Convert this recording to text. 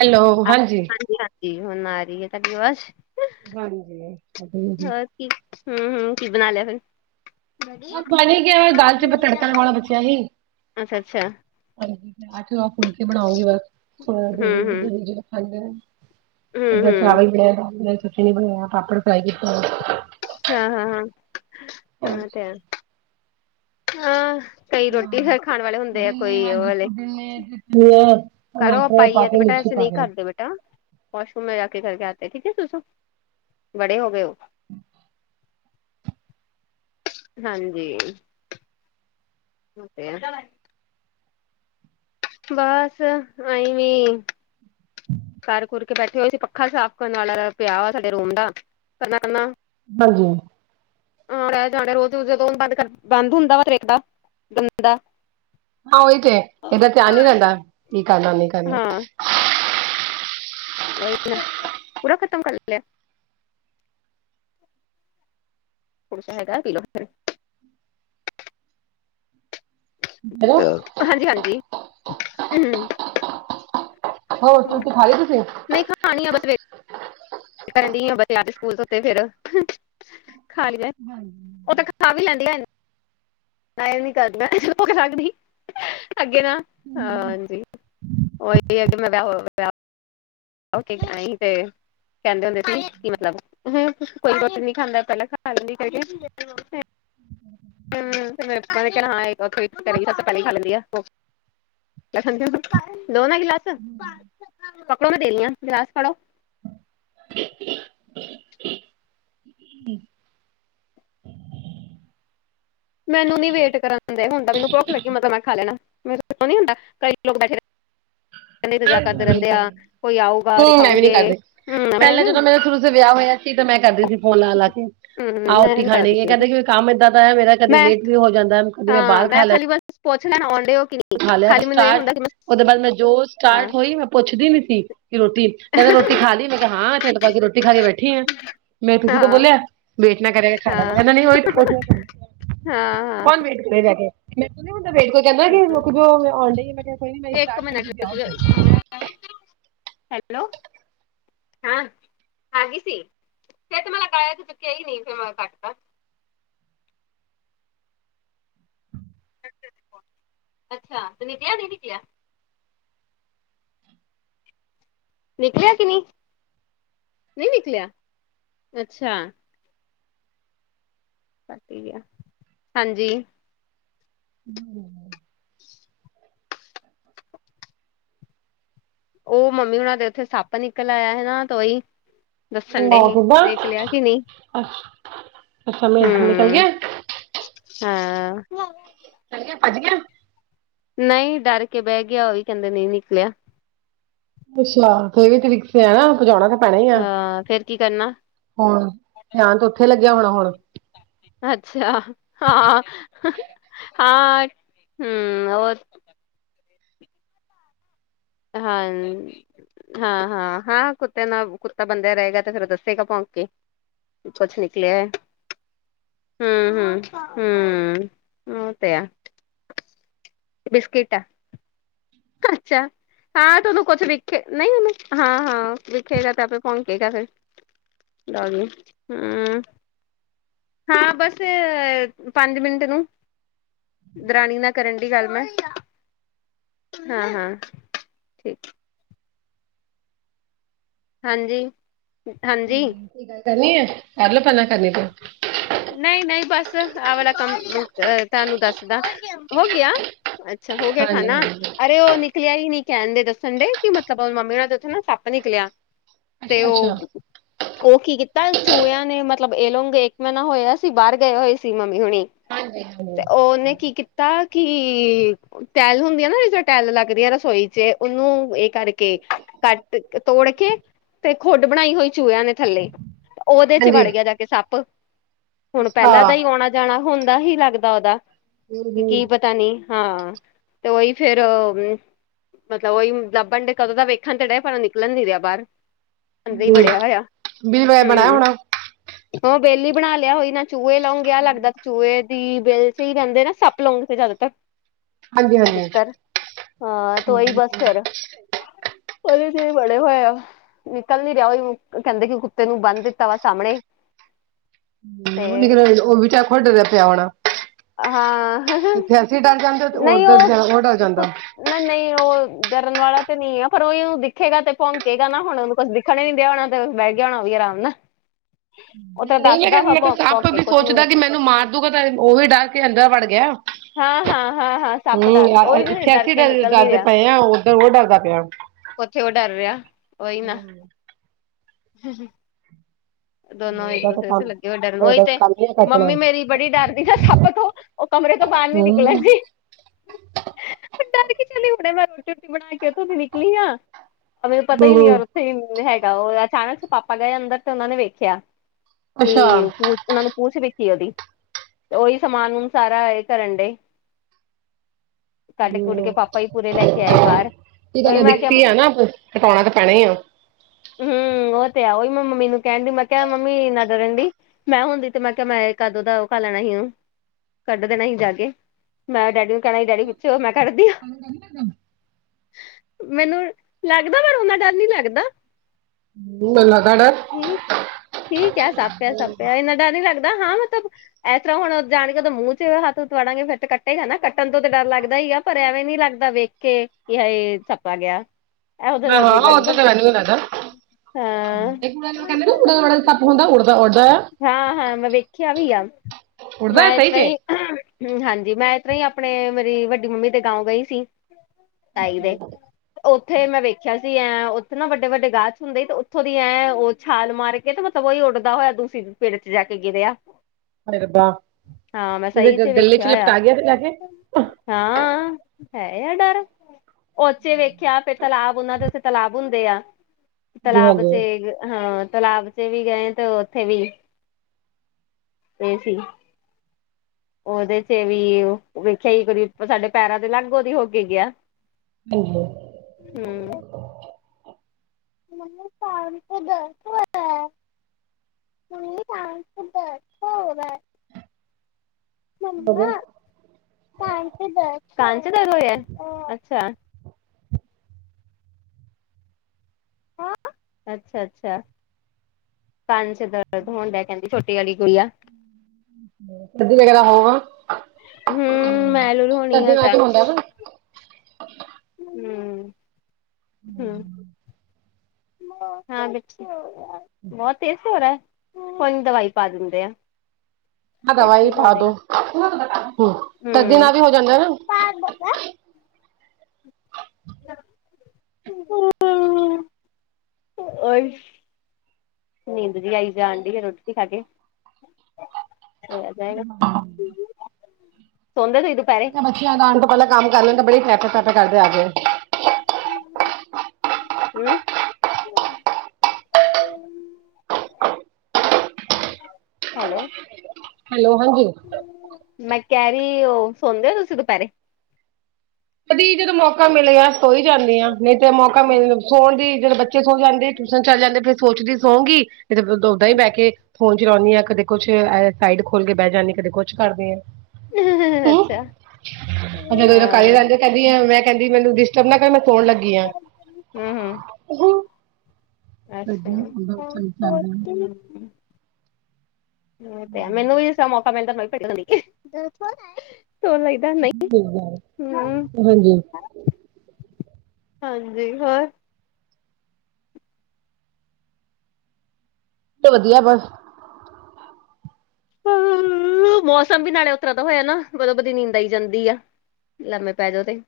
Hello ਆ ਹਾਂਜੀ। ਹਾਂਜੀ-ਹਾਂਜੀ, ਹੁਣ ਆ ਰੀ ਏ ਤਾਡੀ ਅਵਾਜ਼। ਹਾਂਜੀ। ਹੋਰ ਕੀ, ਹੂੰ-ਹੂੰ ਕੀ ਬਣਾ ਲਿਆ ਫੇਰ? ਬਸ ਬਣ ਈ ਗਿਐ, ਦਾਲ ਚ ਬਸ ਤੜਕਾ ਲਾਉਣਾ ਬਚਿਆ ਸੀ। ਅੱਛਾ, ਅੱਛਾ। ਹਾਂਜੀ, ਅਠ-ਨੌ ਫੁਲਕੇ ਬਣਾਓਗੀ ਬਸ, ਥੋੜਾ ਹਮ [unintelligible] ਹਮ ਦੇਵ ਜੀ ਖਾਂਦੇ ਨੇ। ਅਜ ਹਮ ਮੈ ਹਮ ਚਾਵਲ ਬਣਾਏ, [unintelligible] ਚਟਨੀ ਬਣਾਯਾ, ਪਾਪੜ ਫ੍ਰਾਈ ਕੀਤਾ ਹੋਣੈ। ਹਾਂ, ਹਾਂ, ਹਾਂ, ਹਾਂ ਤੇ ਹੈ। ਹਾਂ। ਕਈ ਰੋਟੀ ਹਾਂ ਫੇਰ ਖਾਣ ਵਾਲੇ ਹੁੰਦੇ ਐ ਪੁਦੀਨੇ ਕੋਈ ਔ ਹਾਂਜੀ ਵਾਲੇ। ਪੁਦੀਨੇ ਤੇ ਧਨੀਆ ਕਰੋ ਟਮਾਟਰ ਪਾਈ ਪਾ ਐ ਤੇ ਕੇ ਬੇਟਾ ਮਿਰਚੀ ਐਸੇ ਪਾ ਨਹੀਂ ਕੇ ਕਰ ਦੇ ਬੇਟਾ ਵਾਸ਼ਰੂਮ ਮੇ ਜਾ ਕੇ ਕਰਕੇ ਆਤੇ ਐ ਠੀਕ ਹੈ ਸੁਸੂ, ਬੜੇ ਹੋ ਗਏ ਔ। [inaudible] ਹਾਂਜੀ। [unintelligible] ਬੱਸ ਆਈਂ ਵੀ ਕਰ ਕੁਰ ਕੇ ਬੈਠੇ ਹੋਏ ਸੀ, ਪੱਖਾ ਸਾਫ਼ ਕਰਨ ਵਾਲਾ ਪਿਆ ਵਾ ਸਾਡੇ ਰੂਮ ਦਾ, ਕਰਨਾ-ਕਰਨਾ ਹਾਂਜੀ। ਹਾਂ [unintelligible] ਰੋਜ਼ ਜਦੋਂ ਬੰਦ ਕਰ ਬੰਦ ਹੁੰਦਾ ਵਾ ਫੇਰ ਏਕ ਦਾਮ। ਗੰਦਾ। ਹਾਂ, ਔਹੀ ਤਾਂ ਤੇ ਇਦਾ ਧਿਆਨ ਨੀ ਰੈੰਦਾ ਕੀ ਕਰਨਾ, ਕੀ ਨਹੀਂ ਕਰਨਾ। ਹਾਂ ਵਹੀ ਨਾ। ਪੂਰਾ ਖਤਮ ਕਰ ਲਿਐ। ਥੋੜਾ ਸਾ ਹੈਗਾ, ਪੀਲੋ। ਹੈਲੋ ਹਾਂਜੀ ਹਾਂਜੀ, ਉਹੂੰ। ਹੋ ਤੂੰ ਤੇ ਖਾਲੇਗੀ ਫੇਰ ਖਣੀ ਆ ਬਸ ਵੇ ਕਰਦੀ ਆ ਬਚੇਆ ਦੇ ਸਕੂਲ ਧੋਤੇ ਫੇਰ ਖਾ ਲੀਏ ਹਾਂਜੀ। ਓਹ ਤਾਂ ਖਾ ਵੀ ਲੈਂਦੀ ਐਣ। ਮੈਂ ਐ ਵੀ ਨੀ ਕਰਣਾ [unintelligible] ਅੱਗੇ ਨਾ ਹਾਂਜੀ। ਓਈ ਅਗੇ ਮੈਂ ਵਿਆ ਹੋਵੇ ਵਿਆ। ਓਕੇ ਤਾਹੀ ਤੇ, ਕੈੰਦੇ ਹੁੰਦੇ ਸੀ ਕੀ ਮਤਲਬ ਹੂੰ ਕੋਈ ਬੌਤ ਨੀ ਖਾਂਦਾ ਪੈਹਲਾਂ ਖਾ ਲੈਂਦੀ ਕਰਕੇ ਹੂੰ, ਲੋਕਾ ਨੇ ਕੈਣਾ ਹਾਂ ਐ ਖਈ ਕਰੇਗੀ ਸਬਸੇ ਪੈਲੇ ਈ ਖਾ ਲੈਂਦੀ ਐ ਓਹ‌। ਮੈਂ ਸਮਝੇ ਹੋ, ਲੋ ਨਾ ਗਿਲਾਸ ਪਕੜੋ ਮੈਂ ਦੇਰੀਆ ਗਿਲਾਸ ਫੜੋ। [inaudible] ਮੈਨੂੰ ਨੀ ਵੇਟ ਕਰਨ ਦੇ ਹੁੰਦੇ, ਮੈਨੂੰ ਭੁੱਖ ਲਗੀ ਤਾ ਮੈਂ ਖਾ ਲੈਣਾ, ਮੈ ਸੋਚੋ ਨੀ ਹੁੰਦਾ ਕਈ ਲੋਗ ਬੈਠੇ ਰੈ ਇੰਤਜ਼ਾਰ ਕਰਦੇ ਹਾਂਜੀ ਰਹਿੰਦੇ ਆ, ਸਹੀ ਕੋਈ ਆਊਗਾ ਹੂੰ ਮੈਂ ਵੀ ਨੀ ਦਿਖਾਉਂਗੇ, ਕਰਦੀ ਹੂ ਤੇ ਮੈਂ ਕਰਦੀ ਸੀ ਫੋਨ ਲਾ ਲਾ ਕੇ, ਆਔ ਮੈਂ ਰੋਟੀ ਨੀ ਖਾਣੀ ਏ ਕਰਦੀ ਕਹਿੰਦੇ, ਕਿ ਕੰਮ ਇਏਦਾਂ ਦਾ ਹੈ ਮੇਰਾ ਕਦੀ ਮੈਂ ਲੇਟ ਵੀ ਹੋ ਜਾਂਦਾ, ਕਦੀ ਮੈਂ ਬਾਹਰ ਖਾ ਲੈ ਪਛ ਲੈਣ ਅੰਆਉਡੇ ਉਹ ਕਿ ਨਹੀਂ ਤੂ ਖਾ ਲੇਯਾ ਕਰ ਖਾਲੀ ਮੈਨੂੰ ਇਹ ਸਟਾਰਟ, ਹੁੰਦਾ ਕਿ ਮੈਂ ਉਹਦੇ ਬਾਅਦ ਮੈਂ ਜੋ ਹਾਂ ਸਟਾਰਟ ਹੋਈ ਮੈਂ ਪੁੱਛਦੀ ਨ ਸੀ। ਕਿ ਰੋਟੀ ਕਹਿੰਦੇ ਰੋਟੀ ਖਾ ਲਈ, ਮੈਂ ਕਿਹਾ ਹਾਂ ਠਿੰਡ ਪਾ ਕੇ ਰੋਟੀ ਖਾ ਕੇ ਬੈਠੀ ਆ ਮੈਂ, ਤੁਸੀਂ ਤਾਂ ਹਾਂ ਬੋਲਿਆ। ਵੇਟ ਨਾ ਕਰਿਆ ਕਰ, ਖਾ ਹਾਂ ਲੇਯਾ ਕਰ, ਨਹੀਂ ਹਾਂ ਹਾਂ ਕੌਣ ਵੇਟ ਕਰੇ ਭੈਹ ਕੇ ਮੈਨ ਨੀ ਹੁੰਦਾ ਵੇਟ, ਕੋਈ ਕਹਿੰਦਾ, ਕਿ ਆਉਣ ਡ ਹੀ ਮੈਂ ਕਿਹਾਈ ਇੱਕ ਕਰਕੇ ਮਿੰਟ ਜਾਓ ਫਿਰ ਹੈਲੋ ਹਾਂ ਹੈਗੀ ਸੀ, ਫਿਰ ਤਾਂ ਮੈਂ ਤੇ ਲਗਾਇਆ ਸੀ ਚੁੱਕ ਨਹੀ ਫਿਰ ਕਟਦਾ। ਅੱਛਾ, ਤੇ ਨਿਕਲਿਆ ਨਹੀਂ ਨਿਕਲਿਆ ਨਿਕਲਿਆ ਕਿ ਨਹੀਂ, ਨਹੀਂ ਨਿਕਲਿਆ, ਅੱਛਾ ਹਾਂਜੀ ਹੂ ਉਹ ਮੰਮੀ ਉਹਨਾਂ ਦੇ ਉੱਥੇ ਸੱਪ ਨਿਕਲ ਆਇਆ ਹੈਨਾ। ਉਹ ਹੀ ਦੱਸਣ ਡੇ ਸੀ, ਕਿਹਾ, ਦੇਖ ਲਿਆ ਕਿ ਨਹੀਂ ਅਛਾ, ਨਿਕਲ ਹਮ ਗਿਆ ਹਾਂ ਚਲ ਗਿਆ, ਭੱਜ ਗਿਆ ਨਹੀਂ ਡਰ ਕੇ ਬਹਿ ਗਿਆ। ਉਹ ਵੀ ਕਹਿੰਦੇ ਨਹੀਂ ਨਿਕਲਿਆ। ਅੱਛਾ, ਤੇੇਵ ਵੀ ਤਰੀਕ ਹੈ ਨਾ ਭਜਾਉਣਾ ਨਾ ਹਾਂ, ਫੇਰ ਕੀ ਕਰਨਾ ਹੁਣ ਥਯਾਨ ਤੇ ਉੱਥੇ ਲੱਗਿਆ ਹੋਣਾ, ਹੁਣ ਅੱਛਾ, ਹਾਂ ਹਾਂ, ਹੂ ਹੋਰ ਹਾਂਜੀ ਹਾਂ ਹਾਂ ਹਾਂ, ਕੁੱਤਿਆਂ ਨਾਲ ਕੁੱਤਾ ਬੰਦਿਆ ਰਹੇਗਾ। ਤੇ ਫੇਰ ਦੱਸੇਗਾ ਭੌਕ ਕੇ ਕੁਛ ਨਿਕਲਿਆ ਹੈ। ਹੂ ਹੂ ਹੂ, ਉਹ ਤੇ ਹੈ। ਬਿਸਕਿਟ ਐ ਅੱਛਾ ਹਾਂ ਤੇ ਉਹਨੂੰ ਕੁਛ ਵਖੇ ਨਹੀਂ ਉਹਨੂੰ, ਹਾਂ ਹਾਂ ਵੇਖੇਗਾ ਤੇ ਆਪੇ ਭੋਂਕੇਗਾ ਫਿਰ ਲਗੇ, ਹੂ ਹਾਂ, ਬਸ ਅ ਪੰਜ ਮਿੰਟ ਨੂੰ ਦਰਾਣੀ ਨਾਲ ਕਰਨ ਢਈ ਗੱਲ ਮੈ ਹਾਂ-ਹਾਂ ਠੀਕ। ਹਾਂਜੀ, ਹਾਂਜੀ। ਕੀ ਕਰਨੀ ਏ ਕਰ ਲਓ ਪਹਿਲਾਂ ਕਰਨੀ ਤੇ। ਨਈ-ਨਈ, ਬਸ ਆ ਵਾਲਾ ਕੰਮ ਤਾਨੂੰ ਦੱਸਦਾ ਹੋ ਗਿਆ। ਅੱਛਾ, ਹੋ ਗਿਆ ਹਾਂਜੀ ਖਾਨਾ ਹਾਂਜੀ ਅਰੇ ਓ ਨਿ ਨਿਕਲਿਆ ਹੀ ਨੀ ਕਹਿਣ ਦੇ ਦੱਸਣ ਢਏ, ਕਿ ਮਤਲਬ ਉਹ ਮੰਮੀ ਹੁਣ ਦੇ ਉੱਥੇ ਨਾ ਸੱਪ ਨਿਕਲਿਆ। ਤੇ ਅੱਛਾ ਅੱਛਾ ਉਹ ਉਹ ਕੀ ਕੀਤਾ ਚੂਹਿਆਂ ਨੇ ਮਤਲਬ ਇਹ ਲੋਂਗੇ ਮੈਂ ਨਾ ਹੋਇਆ ਸੀ ਬਾਰ ਗਏ ਹੋਏ ਸੀ ਮੰਮੀ ਹੁਣੀ ਹਾਂਜੀ ਤੇ ਹਾਂਜੀ ਉਨੇ ਕੀ ਤਾਂ ਕਿ ਟੈਲ ਹੁੰਦੀ ਆ ਨਾ ਜਿਸਦੋਂ ਟੈਲ ਲੱਗਦੀ ਏ ਰਸੋਈ ਚ਼ ਉਹਨੂੰ ਇਹ ਕਰਕੇ ਕੱਟ ਤੋੜ ਕੇ ਤੇ ਖੁੱਡ ਬਣਾਈ ਹੋਈ ਚੂਹਿਆਂ ਨੇ ਥੱਲੇ। ਉਦੇ ਚ ਹਾਂਜੀ। ਵੜ ਗਿਆ ਜਾ ਕੇ ਸੱਪ, ਹੁਣ ਅੱਛਾ ਪਹਿਲਾਂ ਦਾ ਹੀ ਆਉਣਾ ਜਾਣਾ ਹੁੰਦਾ ਹੀ ਲੱਗਦਾ ਉਹਦਾ ਹੂੰ ਕੀ ਪਤ ਹੂੰ ਤਾ ਨੀ ਹਾਂ, ਤੇ ਉਹੀ ਫੇਰ ਮਤਲਬ ਉਹੀ ਲੱਭਣ ਡ ਕਦੋਂ, ਤਾਂ ਵੇਖਣ ਤੇ ਢਏ ਪਰ ਉਹ ਨਿਕਲਣ ਨ ਰਿਹਾ ਬਾਰ ਅੰਦਰ ਹੀ ਬੜਿਆ ਹੋਇਆ ਬਿਲ ਵਗੈਰਾ ਬਣਾਇਆ ਹਮ। ਹੋਣਾ ਹੂੰ, ਬਿਲ ਬਣਾ ਲਿਆ ਹੋਈ ਨਾ ਚੂਹੇ ਲਾ ਗਿਆ ਲੱਗਦਾ ਚੂਹੇ ਦੀ ਬਿਲ ਚ ਹੀ ਰੇਨਦੇ ਨਾ ਸੱਪ ਲੌਂਗ ਤੇ ਜ਼ਿਆਦਾਤਰ ਹਾਂਜੀ ਹਾਂਜੀ ਅਧਿਕਤਰ ਤੁੰਹੀ ਬਸ ਫਿਰ ਉਹਦੇ ਚ ਹੀ ਬੜੇ ਹੋਏ ਆ। ਨਿਕਲ ਨੀ ਰਿਹਾ, ਉਹਈ ਕਹਿੰਦੇ ਕਿ ਕੁੱਤੇ ਨੂੰ ਬੰਨ ਦਿੱਤਾ ਵਾ ਸਾਹਮਣੇ। ਤੇ ਉਹ ਨ ਉਹ ਵੀ ਚਾ ਖੁਡ ਰਿ ਪਿਆ ਹੋਣਾ। ਹਾਂ। ਅਸੀ ਡਰ ਜਾਂਦੇ ਤੇ ਉਧਰ ਜਾਂ ਉਹ ਡਰ ਜਾਂਦਾ। ਨਈ-ਨਈ ਉਹ ਡਰਨ ਵਾਲਾ ਤੇ ਨਈ ਏ ਪਰ ਉਹੀ ਦਿਖੇਗਾ ਤੇ ਭੌਕੇਗਾ ਨਾ ਹੁਣ ਉਹਨੂੰ ਕੁਛ ਖਣੇ ਨੀ ਦਿਆ ਹੋਣਾ ਤੇ ਬਹਿ ਗਿਆ ਹੋਣਾ ਵੀ ਆਰਾਮ ਨਾ ਉੱਥੇ ਨਈ ਮੈਂ, ਮੈਂ ਸੱਪ ਵੀ ਸੋਚਦਾ ਕਿ ਮੈਨੂੰ ਮਾਰ ਦੂਗਾ ਤੇ ਉਹੀ ਡਰ ਕੇ ਅੰਦਰ ਵੜ ਗਿਆ। ਹਾਂ, ਹਾਂ। ਹਾਂ ਹਾਂ ਸੱਪ ਡਰ ਹਮ ਉਹੀ ਤੇ ਇਥੇ ਡਰ ਅਸੀ ਕੇ ਡ ਨਿਕਲ ਡਰਦੇ ਪਏ ਆ, ਓਧਰ ਉਹ ਡਰਦਾ ਪਿਆ। ੳਥੇ ਓ ਡਰ ਰਿਹਾ ਔਹੀ ਨਾ। ਦੋਨੋ ਇੱਕ ਉਹਦਾ ਤਾਂ ਦੂਸਰੇ ਕੰਮ ਸੇ ਲੱਗੇ ਹੋਏ ਡਰਨ ਉਹੀ ਉਹਦਾ ਤਾਂ ਤੇ ਕੰਮ ਹੀ ਕੱਟਣਾ ਮੰਮੀ ਮੇਰੀ ਬੜੀ ਡਰਦੀ ਐ ਨਾ ਸੱਪ ਤੋਂ ਉਹ ਕਮਰੇ ਤੋਂ ਬਾਰ ਨੀ ਹਮ ਨਿਕਲਣਦੀ। ਡਰ ਕੀ ਚੱਲ ਹੁਣੇ ਮੈਂ ਰੋਟੀ, ਰੁਟੀ ਬਣਾ ਕੇ ੳਥੋਂ ਤੇ ਨਿਕਲੀ ਆਂ। ਉਹ ਮੈਨੂੰ ਪਤਾ ਹੀ ਨੀ ਹਮ ਯਾਰ ਉੱਥੇ ਹੀ ਹੈਗਾ ਉਹ ਅਚਾਨਕ ਚ ਪਾਪਾ ਗਏ ਅੰਦਰ ਤੇ ਉਹਨਾਂ ਨੇ ਵੇਖਿਆ। ਅੱਛਾ ਹਮ ਕਿ ਪ ਉਹਨਾ ਨੂੰ ਪੂਛ ਦਿਖੀ ਉਹਦੀ, ਓਹੀ ਸਮਾਨ ਸਾਰਾ ਇਹ ਕਰਨ ਡਏ। ਕੱਢ ਕੁੱਢ ਕੇ ਪਾਪਾ ਹੀ ਪੂਰੇ ਲੈ ਕੇ ਆਏ ਬਾਰ ਕੀ ਦਾਨਾ ਦਿੱਖਤੀ ਆ ਨਾ ਕਟਾਉਣਾ ਤਾਂ ਪੈਣਾ ਹੀ ਆ। ਹਮ, ਉਹ ਤੇ ਏ ਓਹੀ ਮੈਂ ਮੰਮੀ ਨੂੰ ਕਹਿੰਡੀ ਮ ਕਿਹਾ ਮੰਮੀ ਇਨਾ ਡਰਨਡੀ ਮੈਂ ਹੁੰਦੀ ਤੇ ਮੈਂ ਕਿਹਾ ਮੈਂ ਕਦੋਂ ਦਾ ਉਹ ਖਾ ਲੈਣਾ ਸੀ ੳਨੂੰ। ਕੱਢ ਦੇਣਾ ਹੀ ਜਾਕੇ, ਮੈਂ ਡੈਡੀ ਨੂੰ ਕਹਿਣਾ ਸੀ ਡੈਡੀ ਪਿੱਛੇ ਹੋ ਮੈਂ ਕੱਢਦੀ ਆ। ਓਹੀ ਨਾ ਕੰਮ ਮੈਨੂੰ ਲੱਗਦਾ ਪਰ ਓਨਾ ਡਰ ਨੀ ਲੱਗਦਾ। ਮੈਨੂੰ ਲੱਗਦਾ ਡਰ ਹੂੰ ਠੀਕ ਹੈ ਸੱਪ ਐ, ਸੱਪ ਐ, ਇੰਨਾ ਡਰ ਨੀ ਲੱਗਦਾ ਹਾਂ ਮਤਲਬ ਇਸ ਤਰ੍ਹਾਂ ਹੁਣ ਜਾਣ ਕੇ ਉਹਦੇ ਮੂੰਹ 'ਚ ਹੱਥ ਕੁਛ ਵਾੜਾਂਗੇ, ਫਿਰ ਕੱਟੇਗਾ ਨਾ ਕੱਟਣ ਤੋਂ ਤੇ ਡਰ ਲੱਗਦਾ ਹੀ ਐ, ਪਰ ਐਂਵੇ ਨੀ ਲੱਗਦਾ ਵੇਖ ਕੇ, ਕੀ ਹਾੲ ਸੱਪ ਆ ਗਿਆ। ਇਹੋ ਹਾਂ ਡਰ ਨੀ ਹਾਂ ਲੱਗਦਾ, ਉਦਾਂ ਤਾਂ ਮੈਨੂੰ ਵੀ ਲੱਗਦਾ ਹਾਂ। ਇੱਕ ਉੜਾ ਕਹਿੰਦੇ ਨਾ ਉੜਨ ਵਾਲਾ ਸੱਪ ਹੁੰਦਾ ਉੜਦਾ ਉੜਦਾ ਆ ਹਾਂ- ਹਾਂ ਮੈਂ ਵੇਖਿਆ ਵੀ ਆ, ਉੜਦਾ ਹੈ ਮੈਂ ਇਸ ਸਹੀ ਤਰ ਚ ਹੀ ਹਾਂਜੀ, ਮੈਂ ਇਸ ਤਰਾਂ ਹੀ ਆਪਣੇ, ਮੇਰੀ ਵੱਡੀ ਮੰਮੀ ਦੇ ਗਾਉ ਗਈ ਸੀ। ਤਾਂਈ ਦੇ ਉੱਥੇ ਮੈਂ ਵੇਖਿਆ ਸੀ ਐਂ, ਉੱਥੇ ਨਾ ਵੱਡੇ, ਵੱਡੇ ਗਾਛ ਹੁੰਦੇ ਤੇ ਉੱਥੋਂ ਦੀ ਐਂ ਛਾਲ ਮਾਰ ਕੇ, ਤੇ ਮਤਲਬ ਉਹੀ ਉੱਡਦਾ ਹੋਇਆ ਦੂਸੀ ਪੇਡ 'ਚ ਜਾ ਕੇ ਗਿਰਿਆ। ਹਾਏ ਰੱਬਾ ਹਾਂ, ਮੈਂ ਕਿਸੇ ਸਹੀ 'ਚ ਗੱਲੇ ਵੇਖਿਆ ਹੋਇਆ। ਲਪਟਾ ਗਿਆ ਤੇ ਲੈ ਕੇ ਹਾਂ, ਹੈ ਯਾ ਡਰ ਉਚੇ ਵੇਖਿਆ, ਫਿਰ ਤਲਾਬ ਉਹਨਾਂ ਦੇ ਉੱਥੇ ਤਲਾਬ ਹੁੰਦੇ ਆ, ਜੀ ਤਲਾਬ ਹਾਂਜੀ 'ਚ ਹਾਂ, ਤਲਾਬ ਤੇ ਵੀ ਗਏ, ਤੇ ਉੱਥੇ ਵੀ, ਤੇ ਸੀ ਉਹਦੇ ਚ' ਵੀ, ਵੇਖਿਆ ਹੀ ਕਦੀ ਸਾਡੇ ਪੈਰਾਂ ਤੇ ਲਾਗੇ ਹੋ ਕੇ ਗਿਆ। ਹਾਂਜੀ ਹੂੰ। [inaudible] [inaudible] ਗਿਆ ਕਾਨ ਸੇ ਦਰਦ ਹੋ ਰਿਹਾ ਹੈ ਹ ਅੱਛਾ। ਅੱਛਾ, ਅੱਛਾ। ਕੰਨ 'ਚ ਦਰਦ ਹੋਣ ਡਿਆ ਕਹਿੰਦੀ ਛੋਟੀ ਵਾਲੀ ਗੁੜੀਆ। ਸਰਦੀ ਵਗੈਰਾ ਹੋਊਗਾ ਹੂੰ, ਮੈਲ ਮੂਲ ਹੋਣੀ ਸਰਦੀ ਆ ਵਿੱਚ ਜਾ ਹੁੰਦਾ ਨਾ ਹਮ- ਹਮ ਹਾਂ ਬਚੇ, ਬਹੁਤ ਤੇਜ਼ ਹੋ ਰਹਾ, ਕੋਈ ਨੀ ਦਵਾਈ ਪਾ ਦਿੰਦੇ ਆ। ਆ ਫਿਰ ਦਵਾਈ ਠੀਕ ਹੋ ਜਾਏਗਾ ਪਾਦੋ, ਸਰਦੀ ਹੂੰ ਨਾਲ ਵੀ ਹੋ ਜਾਂਦਾ ਨਾ। ਹਮ [unintelligible] ਓਈ ਨੀਂਦ ਜੀ ਆਈ ਜਾਣ ਡਈ ਰੋਟੀ ਖਾ ਕੇ, ਹੋ ਜਾਏਗਾ। [unintelligible] ਬੱਚੀਆਂ ਆਉਣ ਤੋਂ ਪਹਿਲਾਂ ਕੰਮ ਕਰ ਲਾ, ਬੜੀ ਠਕ, ਠਕ ਕਰਦੇ ਨੇ ਆ ਕੇ। ਹਮ ਹੈਲੋ। ਹੈਲੋ ਹਾਂਜੀ ਮੈਂ ਕਹਿ ਰਹੀ, ਉਹ ਸੌਣਦੇ ਹੋ ਤੁਸੀਂ ਦੁਪਹਿਰੇ। ਕਦੀਕ, ਜਦੋਂ ਮੌਕਾ ਮਿਲਿਆ। ਸੋ ਹੀ ਜਾਂਦੀ ਆ, ਨਹੀਂ ਤੇ ਮੌਕਾ, ਮਿਲ ਸੋਣ ਦੀ ਜਿਹੜੇ ਬੱਚੇ ਸੋ ਜਾਂਦੇ ਟਿਊਸ਼ਨ ਚੱਲ ਜਾਂਦੇ ਫੇਰ ਸੋਚਦੀ ਸੋਂਗੀ, ਇਹ ਤੇ ਓਦਾਂ ਹੀ ਬਹਿ ਕੇ ਫੋਨ ਚਲਾਉਦੀ ਹਾਂ, ਕਦੇ ਕੁਛ ਸਾਈਡ ਖੋਲ ਕੇ ਬਹਿ ਜਾਂਣੀ ਕਦੇ ਕੁਛ ਕਰਦੀ ਆ। ਇਹ, ਅੱਛਾ ਜਦੋਂ- ਜਦੋਂ ਕਰ ਹੀ ਹਾਂ ਲੈੰਦੇ। ਕਹਿੰਦੀ ਆ, ਮੈਂ ਕਹਿੰਦੀ ਮੈਨੂੰ ਡਿਸਟਰਬ ਨਾ ਕਰ ਮੈਂ ਸੋਣ ਲੱਗੀ ਆ। ਹੂੰ ਹੂੰ ਅੱਛਾ [unintelligible] ਚ ਹਮ, ਜਾਂਦੇ ਨੇ। ਇਹ ਤੇ ਮੈਨੂੰ ਵੀ ਇਸ ਤ ਮੌਕਾ ਮਿਲਦਾ ਲ [unintelligible] ਹਾਂਜੀ। ਹਾਂਜੀ, ਹੋਰ। 'ਚ ਵਧੀਆ ਬਸ। ਹ, ਮੌਸਮ ਵੀ ਨਾਲੇ ਉਸਤਰਾ ਦਾ ਹੋਇਆ ਨਾ, ਬਦੋਂ ਵਧੀ ਨੀਂਦ ਆਈ ਜਾਂਦੀ ਆ। ਲੰਮੇ ਪੈ ਜਓ ਤੇ